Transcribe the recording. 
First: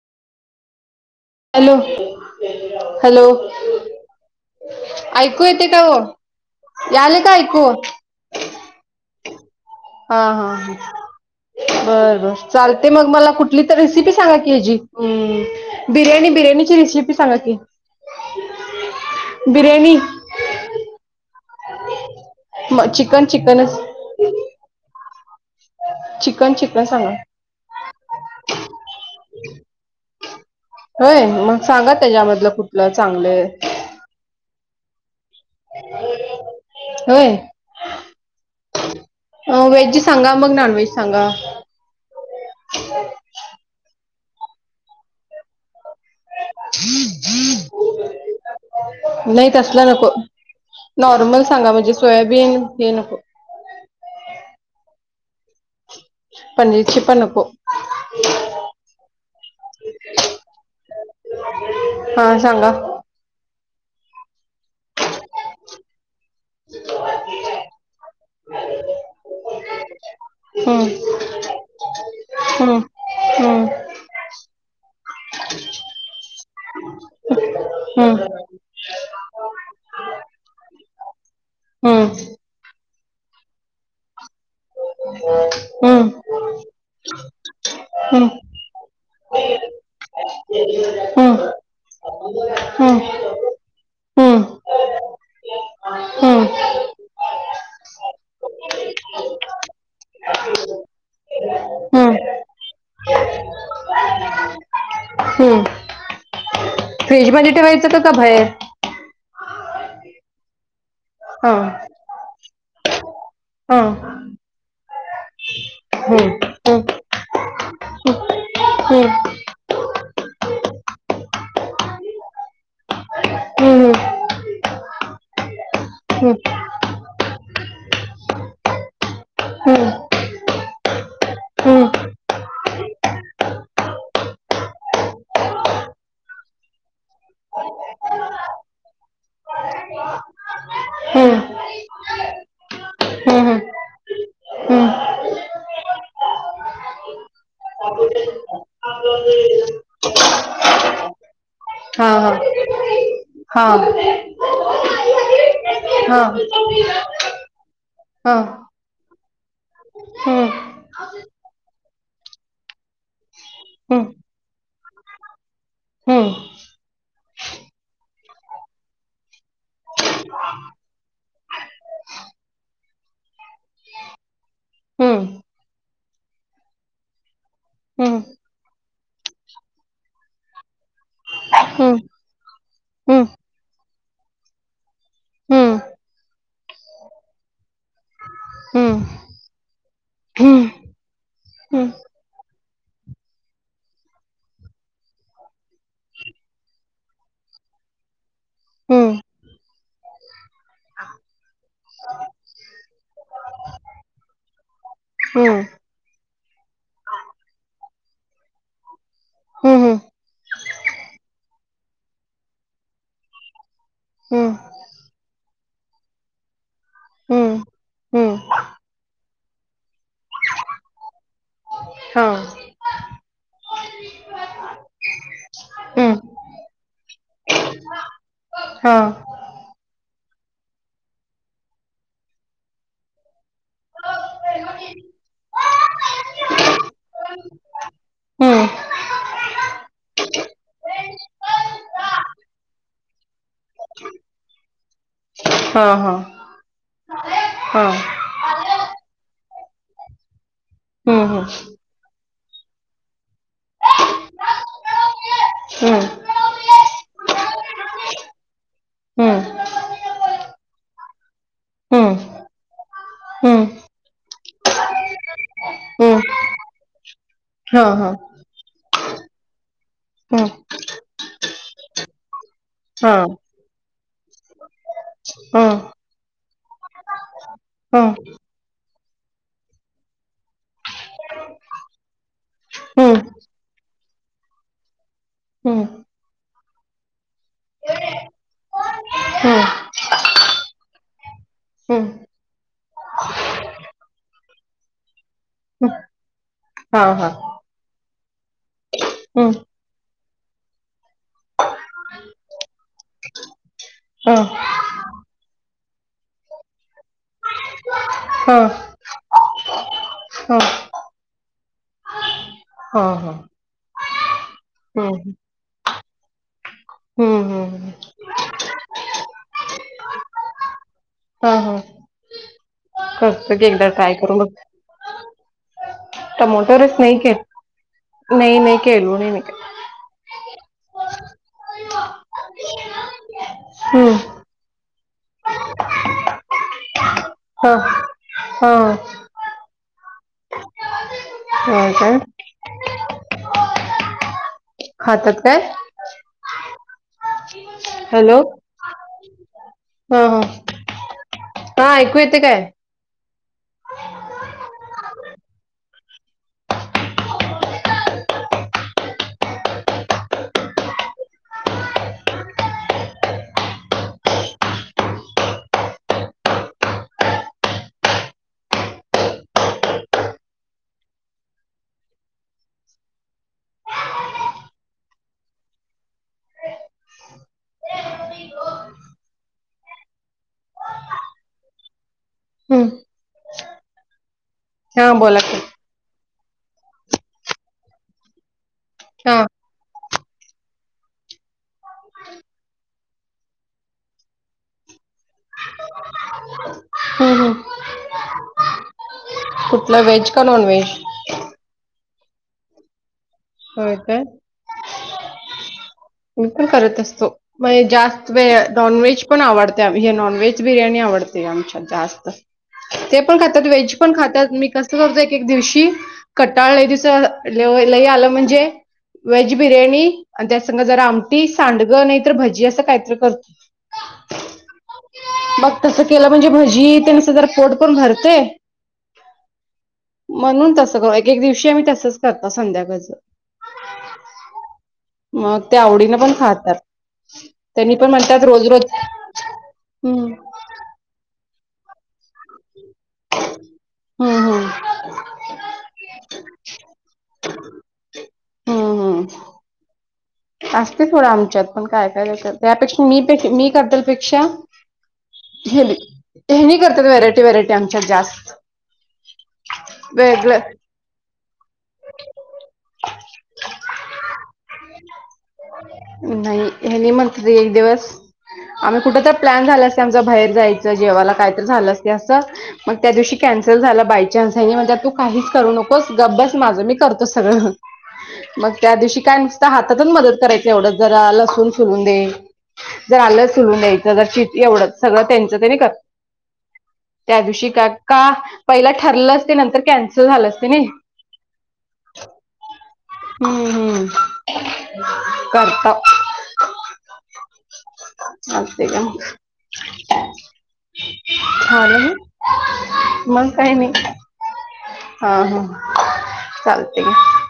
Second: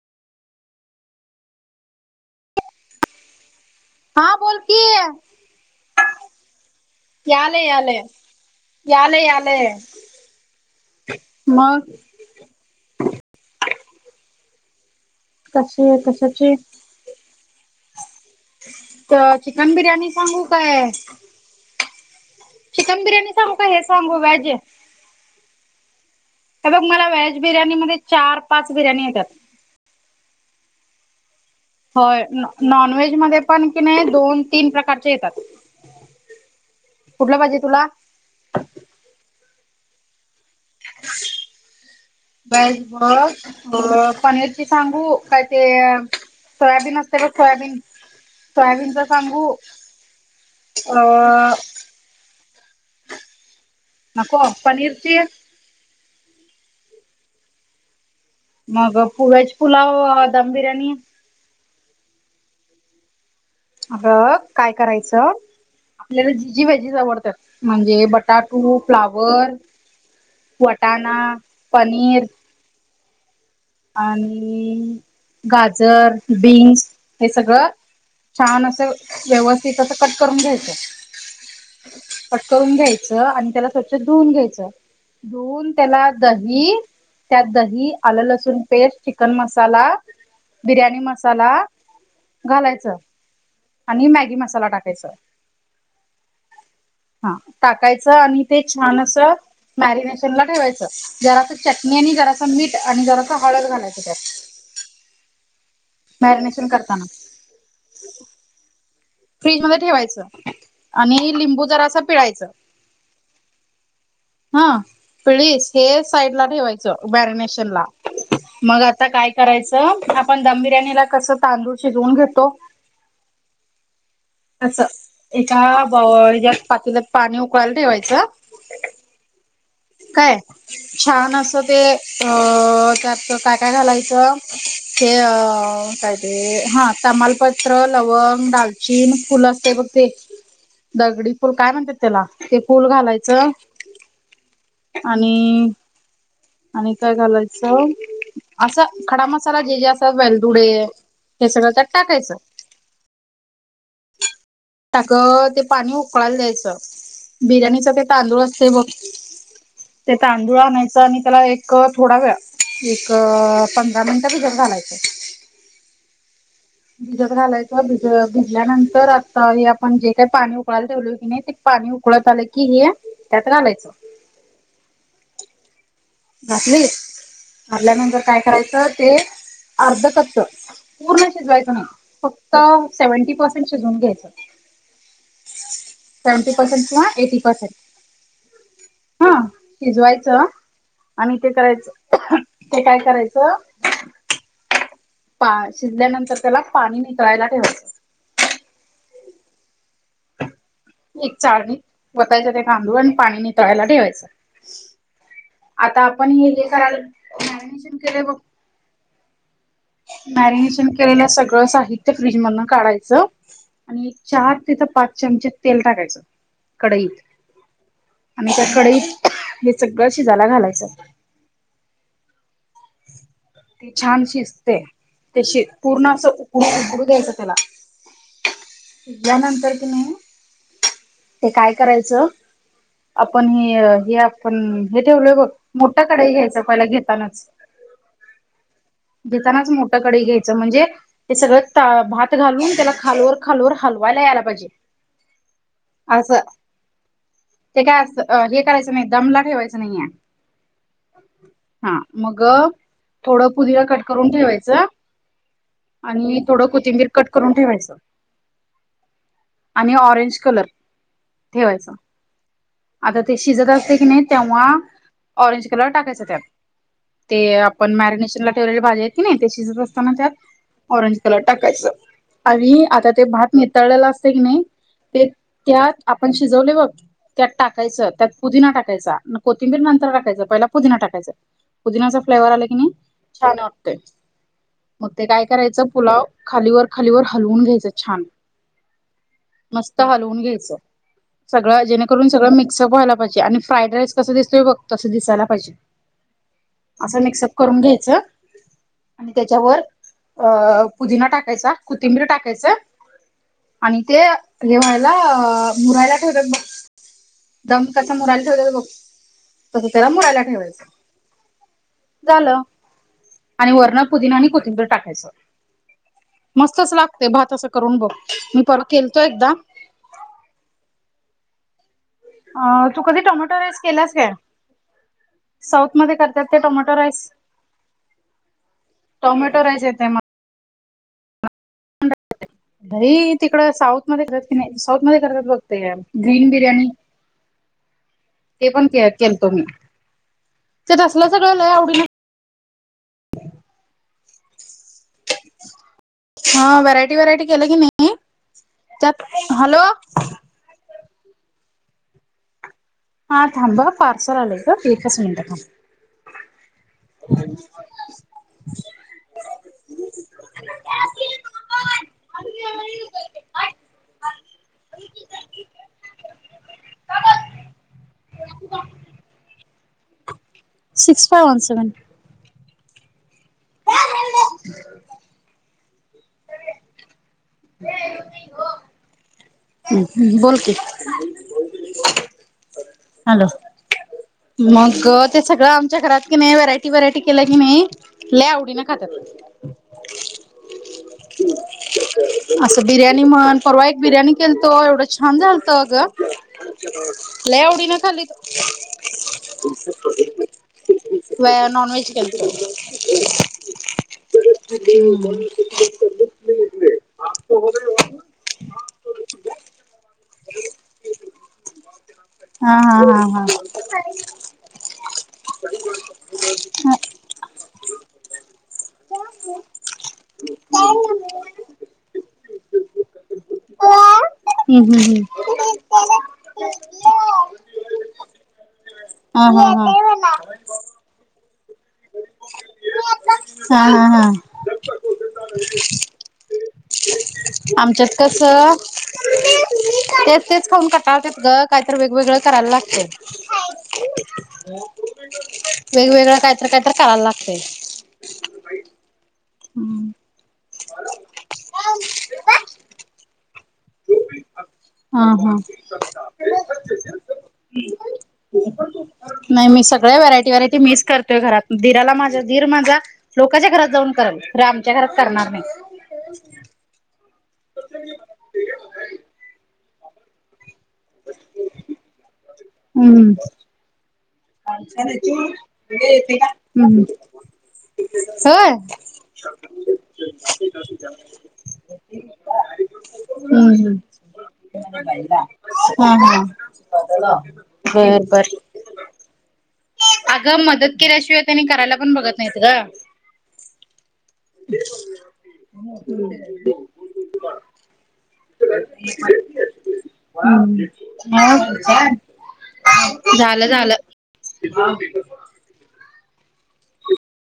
Hello hello. हा बोल की ऐकू येते का ओ, यालय का ऐकू? यालय यालय हा हा मग बर बर. चालतंय मग मला कुठली तर रेसिपी सांगा की हेजी अं कसे बिर्याणी कशाचे बिर्याणीची रेसिपी सांगा की. तर चिकन बिर्याणी सांगू काय म चिकन चिकनच. सांगो व्हेज. चिकन हे बघ चिकन मला सांगा व्हेज बिर्याणी मध्ये चार, पाच बिर्याणी येतात. होय मग सांग. होय नॉन नॉनव्हेज मध्ये पण की नाही दोन तीन प्रकारचे येतात. होय. कुठलं पाहिजे तुला अ व्हेजची सांगा, मग नॉन व्हेज सांगा. [inaudible] [unintelligible] बघ अं पनीरची सांगू का ते सोयाबीन असतंय बघ सोयाबीन. सोयाबीनच नाही सांगू तसलं नको, नॉर्मल अ सांगा म्हणजे सोयाबीन हे नको. नको, पनीरची पनीरची पण नको. मग पु व्हेज पुलाव दम बिर्याणी. हां सांगा. अ बघ काय करायचं, आपल्याला जी जी व्हेजेस आवडतात. म्हणजे बट टाटू, फ्लावर, हम्म वटाणा, पनीर हम्म हम्म. आणि गाजर, बीन्स हे सगळं छान असं व्यवस्थित असं कट करून घ्यायचं. कट करून घ्यायचं आणि त्याला स्वच्छ धुवून घ्यायचं. धुऊन त्याला दही, त्यात दही आलं लसूण चुनपेस्ट, चिकन मसाला, बिर्याणी मसाला घालायचं फ्रीज आणि मॅगी मसाला टाकायचं. हां टाकायचं आणि ते छान असं मॅरिनेशनला ठेवायचं, जरासं चटणी आणि जरासं मीठ आणि जरा हळद घालायच त्यात मॅरीनेशन कर फ्रीजमध्ये ठेवायचं का बाहेर. फ्रीज मध्ये ठेवायचं. आणि हा लिंबू जरा असं पिळायचं. हो. हा पिळीस हे साईड ला ठेवायचं. मॅरिनेशन ला. मंग आता हा काय करायचं, आपण दम बिर्याणीला कसं तांदूळ शिजवून घेतो. हम्म. असं एका बा हेच्यात पातील्यात पाणी उकळायला ठेवायचं. काय छान अस ते अ त्यात काय काय घालायचं. ते अ काय ते हा तमालपत्र लवंग डालचीन फुल असते बघ. ते दगडी फुल काय म्हणतात त्याला ते फुल घालायचं. आणि. आणि काय घालायचं. असं खडा मसाला जे जे असं वेलदुडे. हे सगळं टाक. हा हा हा. आगं ते पाणी उकळायला द्यायचं. बिर्याणीच ते हा हा तांदूळ असते बघ. ते तांदूळ हम्म आणायच आणि त्याला एक. क थोडा वेळ एक पंधरा मिनिट भिजत घालायचं. हम्म भिजत घालायचं भिज भिजल्यानंतर आता हे, आपण जे काही पाणी उकळायला ठेवलोय कणी. पाणी उकळत आलं की, हे त्यात घालायचं. घातली की हम्म काढल्यानंतर हम्म काय करायचं ते अर्धकच. पूर्ण शिजवायचं नाही. हम्म फक्त हम्म सेव्हंटी पर्सेंट शिजून घ्यायच. हम्म सेवंटी पर्सेंट किंवा एटी पर्सेंट. हम्म हा शिजवायचं. हं, आणि ते हं, करायचं ते काय करायचं. पा शिजल्यानंतर त्याला पाणी नितळायला ठेवायचं. हं, एक चाळणीत वतायचं ते तांदूळ आणि पाणी नीतळायला ठेवायचं. हं, आता आपण हे जे करालोय मॅरिनेशन केलोय बघ. हं, मॅरिनेशन केलेलं सगळं साहित्य फ्रीज मधन काढायचं. आणि एक हं, चार तिथं पाच चमचे तेल टाकायचं कडईत. हं, हं, आणि त्या कडईत हे सगळं शिजायला घालायचं. हो. ते छान शिजते. ते शि पूर्ण हं, असं उकडू उकडू द्यायचं त्याला. हां, त्यानंतर क नाही ते काय करायचं आपण हे हे आपण हे ठेवलोय बग. मोठं कढई घ्यायच पहिला घेतानाच. हं, घेतानाच मोठं कढई घ्यायचं म्हणजे. ते सगळं ता भात घालून त्याला, खालवर खालवर हलवायला यायला पाहिजे. हा हा. असं ते काय असं हे करायचं नाही. दमला ठेवायच नाही ये हं, हं. हा. मग थोडं पुदिना कट करून ठेवायचं. हं. आणि थोडं कोथिंबीर कट करून ठेवायचं. आणि ऑरेंज कलर ठेवायच. हं, हं, आता ते हं, शिजत असते. कणी तेव्हा ऑरेंज कलर टाकायच हं, त्यात. ते आपण हां, हां, मॅरिनेशन ला ठेवलेले भाजीत. कणी ते शिजत असताना, त्यात हं, ऑरेंज कलर टाकायचं आणि आता ते हां, भात. नितळलेलं असत कणी ते हां, त्यात आपण शिजवले बघ त्यात हां, टाकायचं त्यात. पुदिना टाकायचा, मग कोथिंबीर नंतर टाकायचं, पहिला पुदिना टाकायचं. पुदिनाचा फ्लेवर्ह आला कणी हं, छान वाटतंय. मग ते काय हं, हं, करायचं. पुलाव खालीवर खालीवर हलवून घ्यायचं छान. हं, मस्त हलवून घ्यायचं. सगळं हं, जेणेकरून सगळं मिक्सअपव्हायला पाहिजे. आणि फ्राईड राईस कसा दिसतोय बघ तसं दिसायला पाहिजे. हां, असं हां, मिक्सअप करून घ्यायचं. आणि हं, तेच्यावर अ पुदिना टाकायचा कोथिंबीर टाकायचं. आणि ते हां, हे व्हायला मुरायला ठेवतात बघ. दम कसा मुरायला हां, ठेवत्यात बघ तसं त्याला मुरायला हां, ठेवायचं. झालं. हा हा. आणि वरन पुदिना आणि कोथिंबीर टाकायचं. मस्तच लागतंय हम्म भात असं हम्म करून बघ. मी परवा केलतो एकदा. हा हा. अ तू कधी टोमॅटो करतो की राइस एकदा केल्यास ट्राय काय. करून बघ साउथ मध्ये करत्यात तो टमॅटो टोमॅटो रस नाही राइस के नाही नाही केलो नाही मी टोमॅटो राइस ये भाई तिकडं साउथ हम्म मध्ये करतात की नाही साउथ मध्ये करतात बघ ते ग्रीन बिर्याणी. हा ते हा पण के केल तो मी. तिथ तसलंच अ हा काय खात्यात काय. हा व्हरायटी व्हरायटी केलं कणी हॅलो त्यात हॅलो. हा हा हा ऐकू येते काय. हा थांब हं पार्सल आलेय गं एकच मिनटं थांब. [inaudible] [unintelligible] [inaudible] Six four one seven. [inaudible] हम् हम् बोल की. हम्म हॅलो, मग हा बोला ते की सगळं आमच्या घरात कणी व्हरायटी व्हरायटी केल कणी लयआवडीनं हा खात्यात. [inaudible] असं बिर्याणी म्हण परवा एक बिर्याणी केलतो एवढं छान झालत अगं. हम्म हम्म लै आवडीनं खाल्लीत. कुठलं व्हेज का नॉन व्हेज. व्हेन नॉनव्हेज केलं होतं. होय काय. [unintelligible] मी पण करत असतो. व्हयं जास्त व नॉनव्हेज पण आवडते. हे नॉनव्हेज बिर्याणी आवडते आमच्यात जास्तं. हा हा ते पण हा खात्यात व्हेज पण खात्यात. मी कस एक एक दिवशी कटाळ लै हा दिवस लय आलं म्हणजे. वेज बिर्याणी आणि त्यास त्यांना जरा आमटी सांडगे नाही तर भजी असं काहीतरी करतो. हम् हम् हम. मग तसं केलं म्हणजे भजी तेन असं जरा पोटपण भरतंय. हम्म हा हा हा म्हणून तसं कर एक एक दिवशी आम्ही तसच करत संध्याकाळचं. हा हा हा. मग ते आवडीनं पण खातात. त्यांनी आमच्यात पण म्हणतात रोज कसं रोज हम्म तेच तेच खाऊन कटाळत्यात गं, काहीतर वेगवेगळं करायला लागतंय. हम्म हम्म. वेग वेगळा कायतर कायतर करायला लागतंय. हम्. असतंय थोडं आमच्यात पण काय काय तशात, त्यापेक्षा मी पे मी करत्याल पेक्षा हा हा हेनी हेनी करत्यात व्हरायटी व्हरायटी आमच्यात जास्त. नाही मी सगळ्या व्हरायटी वेगळं व्हरायटी मिस करतोय घरात. दिराला माझ्या दिर माझा लोकांच्या घरात जाऊन करल, खरं आमच्या घरात करणार नाही. नाही हे मंथली एक दिवस आम्ही कुठं तर प्लॅन झाला असतोय आमचा बाहेर जाय च जेवाला कायतर झालं असतंय असं. मंग हम्म त्यादिवशी कॅन्सल झालं बाई. चान्स हेनी म्हणत्यात, तू काहीच करू नकोस गप बस माझं मी हम्म करतो सगळं. होय मग त्या हम्म दिवशी काय नुसतं हातातून मदत करायची, एवढंच जरा लसून सोलून दे. जर आलं सुलून हम्म द्यायचं, [unintelligible] एवढं सगळं तेंचं तेनी कर हा हा त्या दिवशी का बर का बर पहिला ठरलं ते नंतर केन्स अगं मदत केल्याशिवाय त्यांनी करायला पण बघत नाहीत गं. हं हं करताव. असते का मग. हं [unintelligible] मग झालं [unintelligible] मग झालं काही झालं. तिथून तिथं. चालतंय की.